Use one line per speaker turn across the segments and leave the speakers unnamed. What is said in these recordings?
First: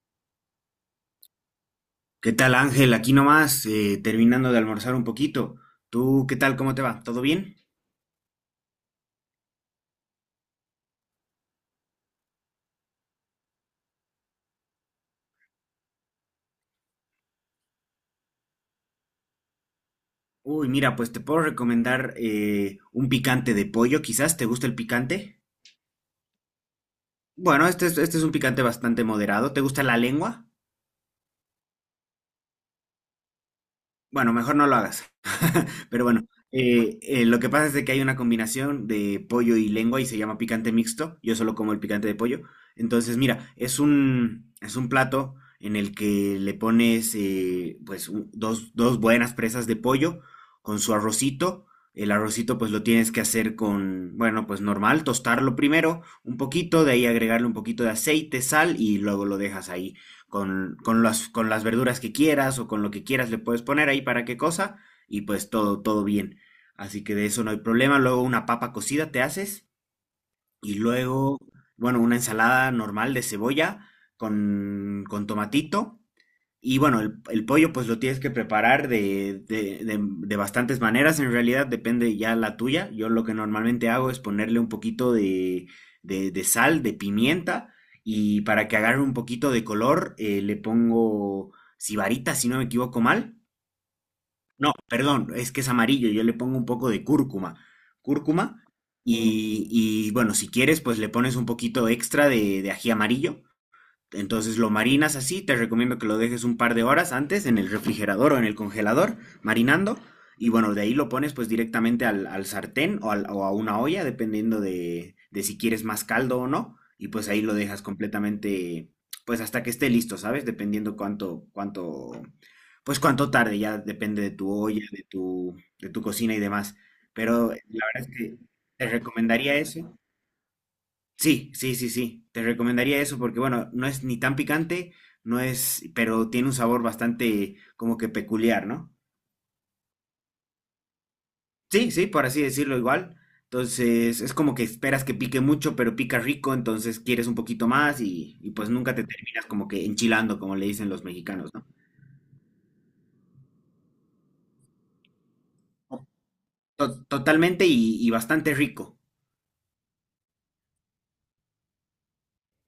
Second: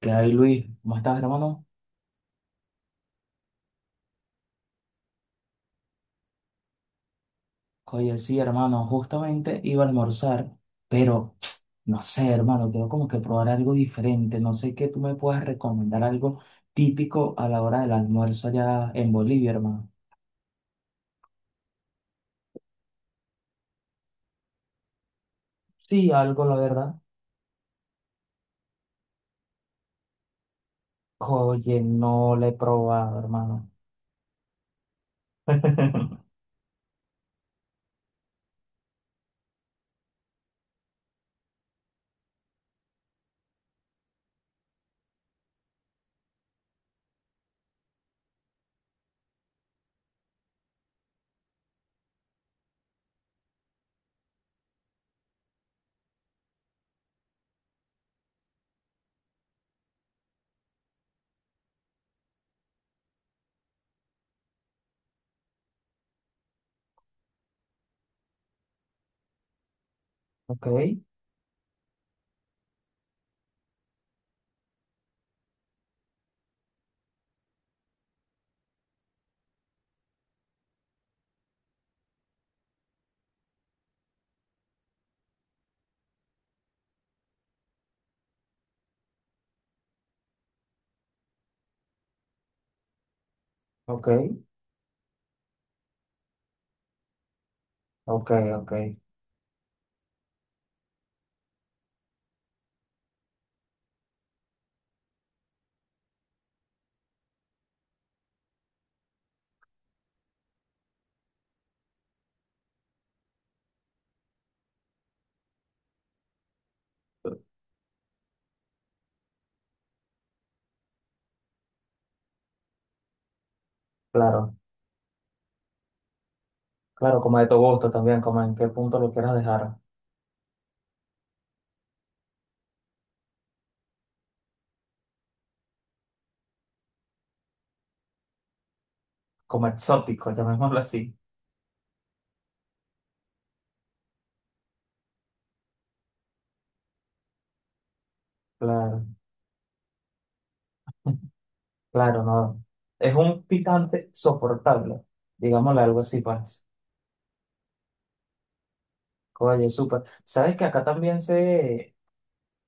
¿Qué hay, Luis? ¿Cómo estás, hermano?
¿Qué tal, Ángel? Aquí nomás, terminando de almorzar un poquito. ¿Tú qué tal? ¿Cómo te va? ¿Todo bien?
Oye, sí, hermano, justamente iba a almorzar, pero no sé, hermano, quiero como que probar algo diferente. No sé qué tú me puedas recomendar, algo típico a la hora del almuerzo allá en Bolivia, hermano.
Uy, mira, pues te puedo recomendar un picante de pollo, quizás. ¿Te gusta el picante?
Sí, algo, la verdad.
Bueno, este es un picante bastante moderado. ¿Te gusta la lengua?
Oye, no le he probado, hermano.
Bueno, mejor no lo hagas. Pero bueno, lo que pasa es de que hay una combinación de pollo y lengua y se llama picante mixto. Yo solo como el picante de pollo. Entonces, mira, es un plato en el que le pones pues dos buenas presas de pollo con su arrocito. El arrocito pues lo tienes que hacer con, bueno, pues normal, tostarlo primero un poquito, de ahí agregarle un poquito de aceite, sal y luego lo dejas ahí con las verduras que quieras o con lo que quieras le puedes poner ahí para qué cosa y pues todo bien. Así que de eso no hay problema. Luego una papa cocida te haces
Ok,
y luego, bueno, una ensalada normal de cebolla con tomatito y bueno, el pollo pues lo tienes que preparar de bastantes maneras, en realidad depende ya la tuya. Yo lo que normalmente hago es ponerle un poquito de, de sal, de pimienta, y para que agarre un poquito de color le pongo sibarita, si no me equivoco mal.
ok,
No, perdón, es que es amarillo, yo le pongo un poco de cúrcuma.
ok,
Cúrcuma,
ok.
y bueno, si quieres pues le pones un poquito extra de ají amarillo. Entonces lo marinas así, te recomiendo que lo dejes un par de horas antes en el refrigerador o en el congelador, marinando. Y bueno, de ahí lo pones pues directamente al sartén o, o a una olla, dependiendo de si quieres más caldo o no. Y pues ahí lo dejas completamente, pues hasta que esté listo, ¿sabes? Dependiendo cuánto, pues cuánto tarde, ya depende de tu
Claro,
olla, de tu cocina y demás.
claro, como de
Pero
tu
la
gusto
verdad es
también,
que
como en qué
te
punto lo quieras
recomendaría
dejar.
eso. Sí, sí, sí, sí. Te recomendaría eso porque, bueno, no es ni tan picante, no es, pero tiene un sabor bastante como que peculiar, ¿no?
Como exótico, llamémoslo así.
Sí, sí, por así decirlo igual. Entonces, es como que esperas que pique mucho, pero pica rico, entonces quieres un poquito más y pues nunca te
Claro.
terminas como que enchilando, como le dicen los mexicanos, ¿no?
Claro, no. Es un picante soportable, digámosle algo
To-
así, pues.
totalmente y bastante rico,
Oye, súper. ¿Sabes que acá también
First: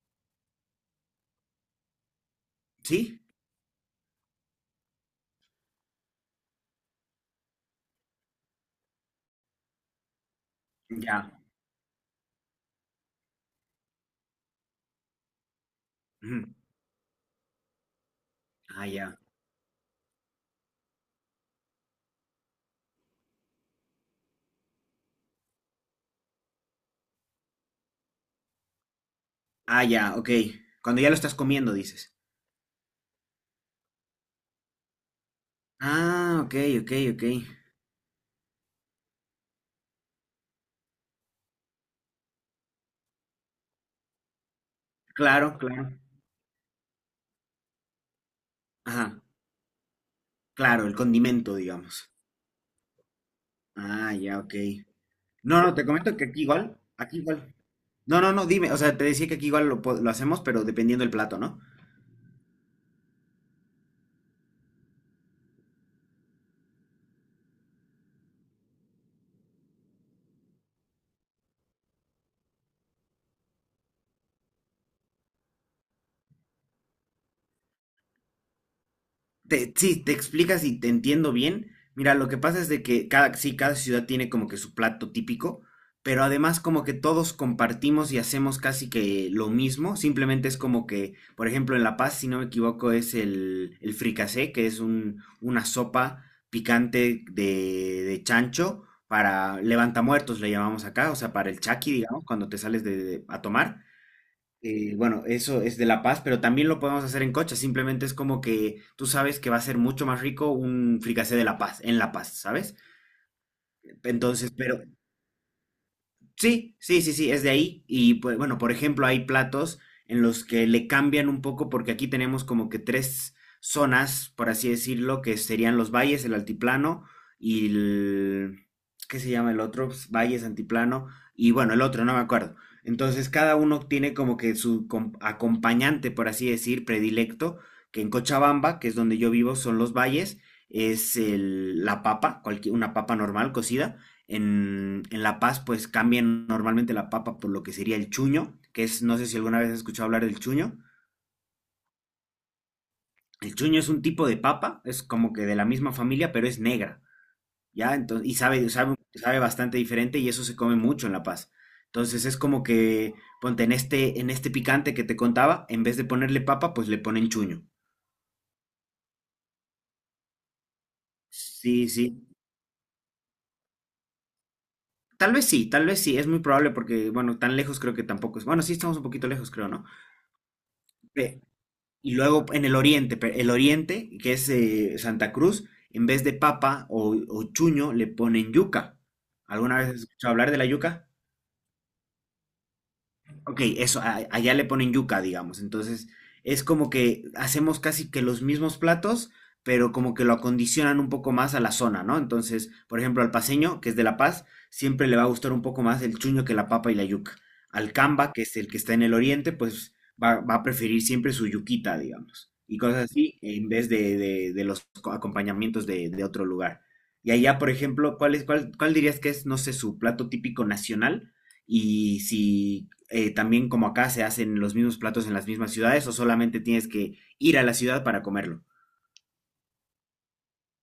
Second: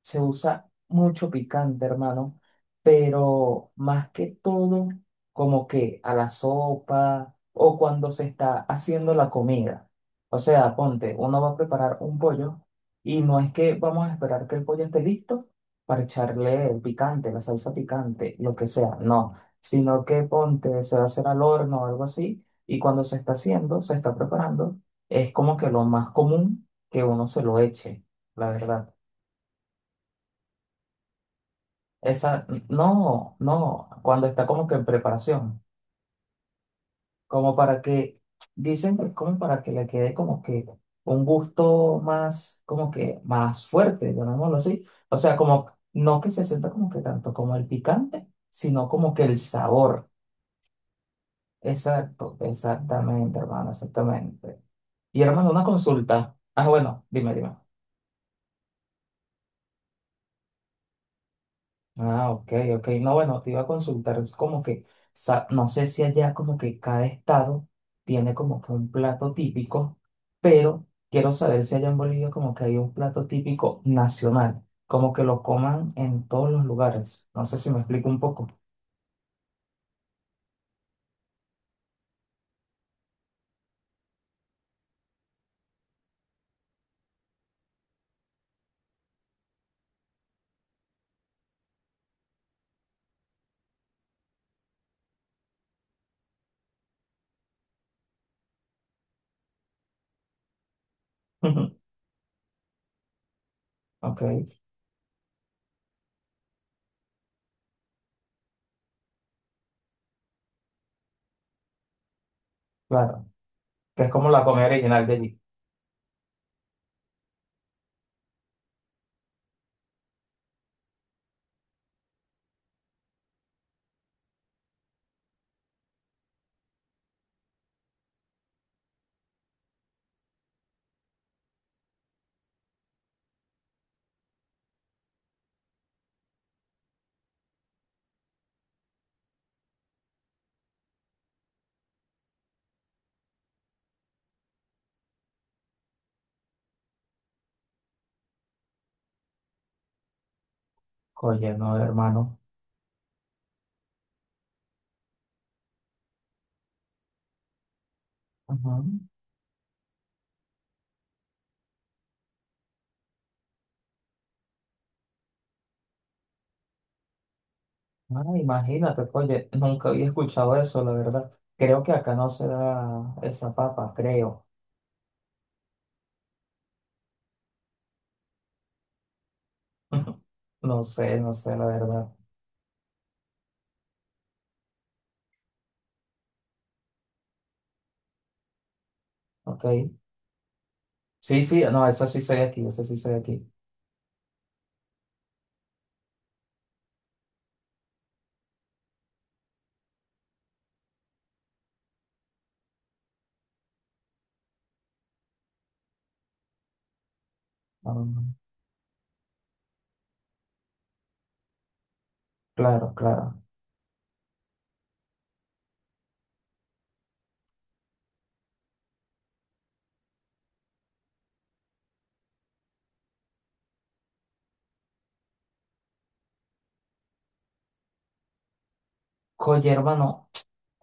se usa mucho picante, hermano,
¿sí?
pero más que todo, como que a la sopa o cuando se está haciendo la comida. O sea, ponte,
Ya.
uno va a preparar un pollo y no es que vamos a esperar que el pollo esté listo para
Ujú.
echarle el picante, la salsa picante, lo que
Ah,
sea,
ya.
no, sino que ponte, se va a hacer al horno o algo así y cuando se está haciendo, se está preparando, es como que lo más común que uno se lo eche, la verdad.
Ah, ya, ok. Cuando ya lo estás comiendo, dices.
Esa, no, no, cuando está como que en preparación,
Ah, ok, ok, ok.
como para que, dicen que como para que le quede como que un gusto más, como que más fuerte, llamémoslo así. O sea,
Claro,
como,
claro.
no que se sienta como que tanto como el picante, sino como
Ajá.
que el sabor.
Claro, el condimento, digamos.
Exacto, exactamente, hermano,
Ah, ya, ok.
exactamente. Y hermano,
No,
una
no, te comento que
consulta.
aquí
Ah,
igual,
bueno,
aquí
dime,
igual.
dime.
No, no, no, dime, o sea, te decía que aquí igual lo hacemos, pero dependiendo del plato, ¿no?
Ah, ok, ok. No, bueno, te iba a consultar, es como que, no sé si allá como que cada estado tiene como que un plato típico, pero quiero saber si allá en Bolivia como que hay un plato típico nacional, como que lo coman en todos los lugares. No sé si me explico un poco.
Sí, te explicas y te entiendo bien. Mira, lo que pasa es de que cada, sí, cada ciudad tiene como que su plato típico, pero además como que todos compartimos y hacemos casi que lo mismo. Simplemente es como que, por ejemplo, en La Paz, si no me equivoco, es el fricasé, que es un, una sopa picante de chancho para levantamuertos, le llamamos acá, o sea, para el chaki, digamos, cuando te sales de, a tomar.
Ok,
Bueno, eso es de La Paz, pero también lo podemos hacer en coche. Simplemente es como que tú sabes que va a ser mucho más rico un fricasé de La Paz, en La Paz, ¿sabes?
claro, que es como la
Entonces,
comida
pero
original de allí.
sí, sí, sí, sí, es de ahí. Y pues, bueno, por ejemplo, hay platos en los que le cambian un poco porque aquí tenemos como que tres zonas, por así decirlo, que serían los valles, el altiplano y el... ¿Qué se llama el otro? Pues, Valles, antiplano y bueno, el otro, no me acuerdo. Entonces, cada uno tiene como que su acompañante, por así decir, predilecto, que en Cochabamba, que es donde yo vivo, son los valles, es la papa, cualquier, una papa normal cocida en La Paz pues cambian normalmente la papa por lo que sería el chuño, que es, no sé si alguna vez has escuchado hablar del chuño.
Oye, no, hermano.
El chuño es un tipo de papa, es como que de la misma familia, pero es negra, ¿ya? Entonces, y
Ujú.
sabe bastante diferente y eso se come mucho en La Paz. Entonces es como que, ponte, en este picante que te contaba, en vez de ponerle papa, pues le ponen chuño.
Ah, imagínate, oye, nunca había escuchado eso, la verdad. Creo
Sí,
que
sí.
acá no se da esa papa, creo.
Tal vez sí, tal vez sí, es muy probable porque, bueno, tan lejos creo que tampoco es. Bueno, sí estamos un poquito lejos, creo, ¿no?
Ujú. No sé, no
Pe-
sé, la
y
verdad.
luego en el oriente, el oriente, que es Santa Cruz, en vez de papa o chuño, le ponen yuca.
Ok.
¿Alguna vez has escuchado hablar de la yuca?
Sí, sí, no, eso sí soy aquí, eso sí soy aquí.
Ok, eso, allá le ponen yuca, digamos. Entonces, es como que hacemos casi que los mismos platos, pero como que lo acondicionan un poco más a la zona, ¿no? Entonces, por ejemplo, al paceño, que es de La Paz, siempre le va a gustar un poco más el chuño que la papa y la yuca. Al camba,
Mm,
que es el que está en el oriente, pues va a preferir siempre su yuquita, digamos. Y
claro,
cosas así,
claro.
en vez de, de los acompañamientos de otro lugar. Y allá, por ejemplo, ¿cuál dirías que es, no sé, su plato típico nacional? Y si también como acá se hacen los mismos platos en las mismas ciudades o solamente tienes que ir a la ciudad para comerlo.
Oye, hermano,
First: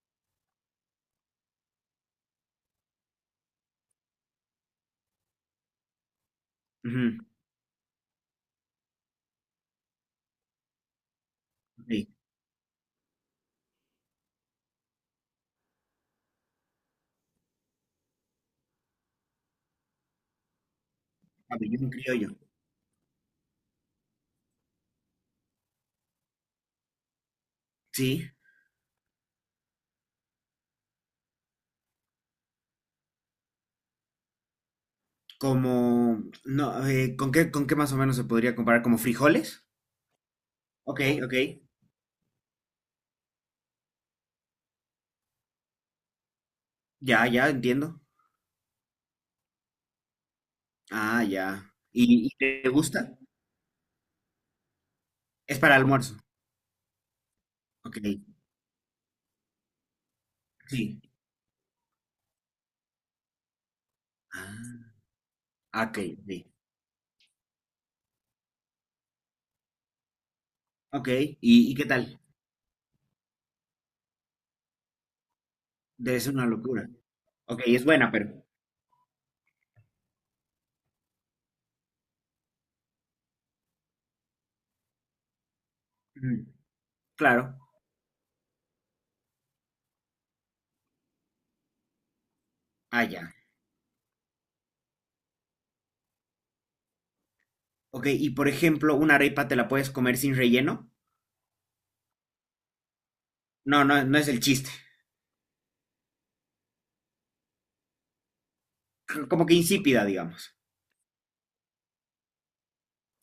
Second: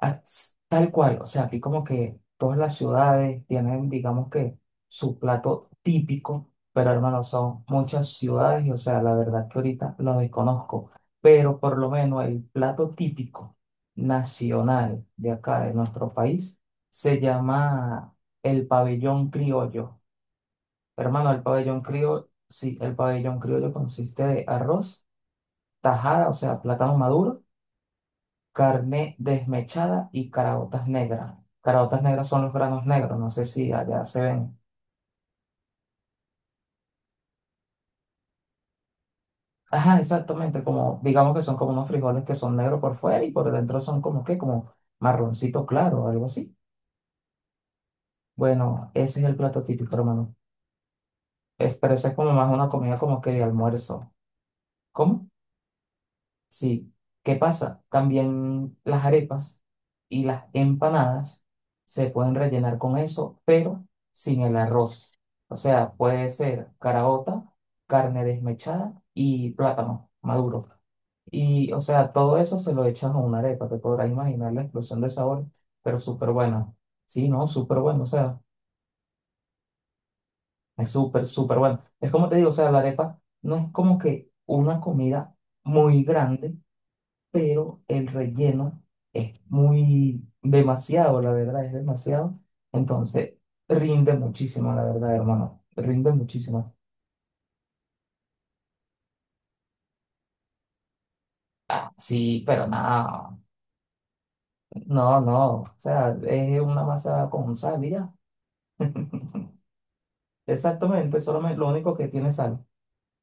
ah, tal cual, o sea, aquí como que todas las ciudades tienen, digamos que, su plato típico, pero
Ujú,
hermano, son muchas ciudades y, o sea, la verdad que ahorita lo desconozco, pero por lo
sí,
menos el plato típico nacional de acá, de nuestro país, se llama el pabellón criollo. Hermano, el pabellón
pabellón
criollo,
criollo.
sí, el pabellón criollo consiste de arroz, tajada, o sea, plátano maduro,
Sí,
carne desmechada y caraotas negras. Caraotas negras son los granos negros, no sé si allá se ven.
como, no, con qué más o menos se podría comparar? ¿Como frijoles?
Ajá, exactamente, como,
Ok, ok,
digamos que son como unos frijoles que son negros por fuera y por dentro son como que, como marroncito claro o algo así.
ya, ya, entiendo.
Bueno, ese es el plato típico, hermano.
Ah, ya.
Es, pero eso es
Y
como más
te
una comida
gusta?
como que de almuerzo. ¿Cómo?
Es para almuerzo.
Sí, ¿qué pasa?
Ok,
También las arepas y las
sí.
empanadas se pueden rellenar con eso, pero sin el
Ah,
arroz. O sea,
ok,
puede
sí.
ser caraota, carne desmechada y plátano maduro.
Ok,
Y,
y
o
qué
sea,
tal?
todo eso se lo echan a una arepa, te podrás imaginar la explosión de sabor, pero
Debe
súper
ser una
buena.
locura.
Sí, no,
Ok,
súper
es
bueno, o
buena, pero...
sea, es súper, súper bueno. Es como te digo, o sea, la arepa no es como que una comida muy
Ujú,
grande,
claro.
pero el relleno es muy demasiado, la verdad, es demasiado.
Ah,
Entonces,
ya.
rinde muchísimo, la verdad, hermano, rinde muchísimo.
Ok, y por ejemplo, una arepa te la puedes comer sin relleno.
Ah, sí, pero no,
No, no, no es el chiste.
no, o sea, es una masa con sal, y ya.
Como que insípida, digamos.
Exactamente, solamente lo único que tiene sal,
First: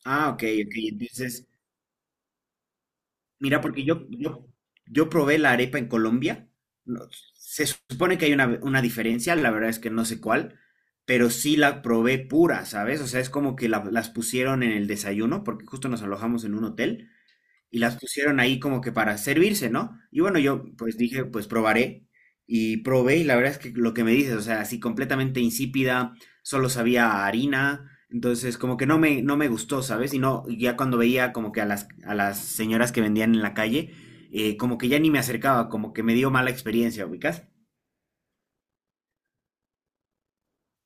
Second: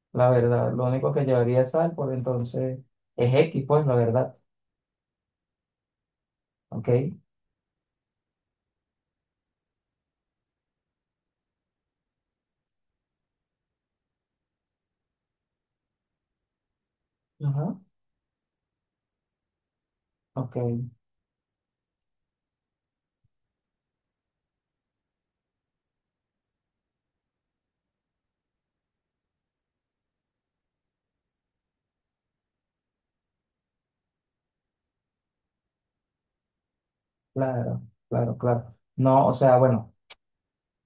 Ah,
la
ok,
verdad,
ok.
lo único que
Entonces,
llevaría es sal, pues entonces es
mira,
X,
porque
pues, la verdad,
yo probé la arepa en Colombia. No,
¿ok?
se supone que hay una diferencia, la verdad es que no sé cuál, pero sí la probé pura, ¿sabes? O sea, es como que las pusieron en el desayuno, porque justo nos alojamos en un hotel.
Ajá,
Y las pusieron ahí como que para servirse, ¿no? Y bueno,
ok,
yo pues dije, pues probaré y probé y la verdad es que lo que me dices, o sea, así completamente insípida, solo sabía a harina, entonces como que no me gustó, ¿sabes? Y no, y ya cuando veía como que a a las señoras que vendían en la calle, como que ya ni me acercaba, como que me dio mala experiencia, ¿ubicas?
claro, claro, claro. No, o sea, bueno.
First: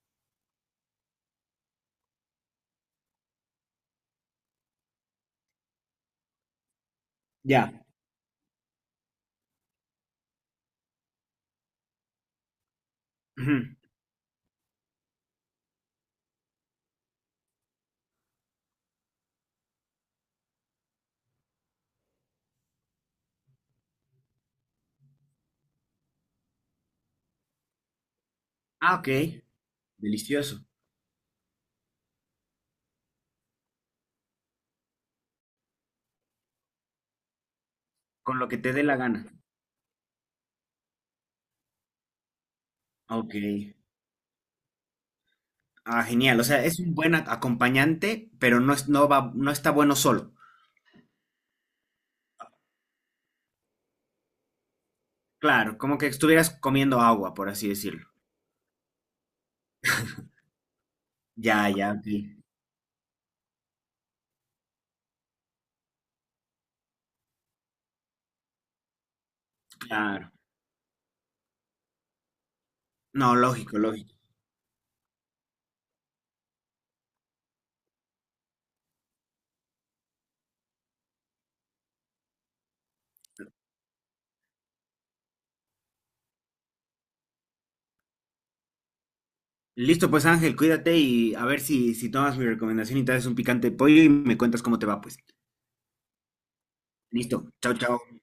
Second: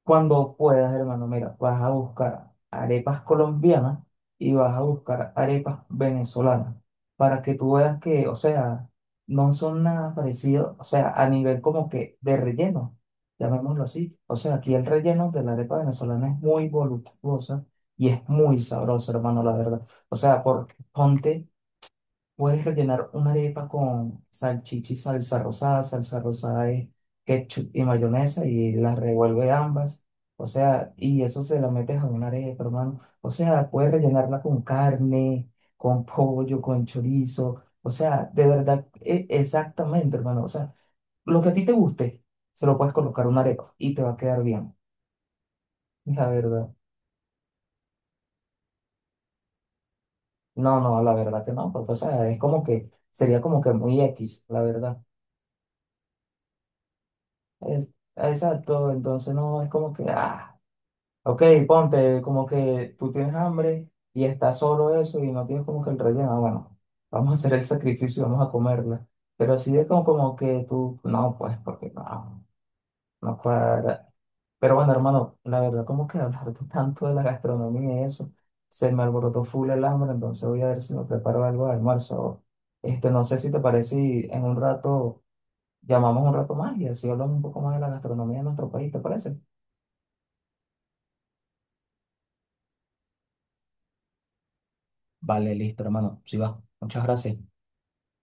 Cuando puedas, hermano, mira, vas a buscar arepas colombianas y vas a buscar arepas venezolanas para que
Ya.
tú veas que, o sea, no son nada parecidos, o sea, a nivel como que de relleno,
Ujú.
llamémoslo así. O sea, aquí el relleno de la arepa venezolana es muy voluptuosa y es muy sabroso, hermano, la verdad. O sea, por, ponte, puedes rellenar una arepa con salchicha y salsa rosada. Salsa rosada es ketchup y mayonesa y
Ah,
las
ok.
revuelve ambas. O
Delicioso.
sea, y eso se la metes a una arepa, hermano. O sea, puedes rellenarla con carne, con pollo, con chorizo. O sea,
Con
de
lo que te dé
verdad,
la gana.
exactamente, hermano. O sea, lo que a ti te guste, se lo puedes colocar a
Ok.
una arepa y te va a quedar bien.
Ah,
La
genial. O sea,
verdad.
es un buen acompañante, pero no es, no va, no está bueno solo.
No, no, la verdad que no, porque, o sea, es como que sería como que muy X, la verdad.
Claro, como que estuvieras comiendo agua, por así
Es-
decirlo.
exacto, entonces no es como que, ah, ok,
Ya, ya, ok.
ponte, como que tú tienes hambre y está solo eso y no tienes como que el relleno, ah, bueno, vamos a hacer el sacrificio y vamos a comerla. Pero así es como,
Claro.
como que tú, no, pues, porque no,
No,
no
lógico,
cuadra.
lógico.
Pero bueno, hermano, la verdad, como que hablar tanto de la gastronomía y eso, se me alborotó full el hambre, entonces voy a ver si me preparo algo de almuerzo. Este, no sé si te parece y en un rato llamamos un rato más y así hablamos un poco más de la gastronomía de nuestro país, ¿te parece?
Listo, pues Ángel, cuídate y a ver si, si tomas mi recomendación y traes un picante de pollo y me cuentas cómo te va, pues.
Vale, listo, hermano. Sí va. Muchas
Listo.
gracias.
Chao, chao.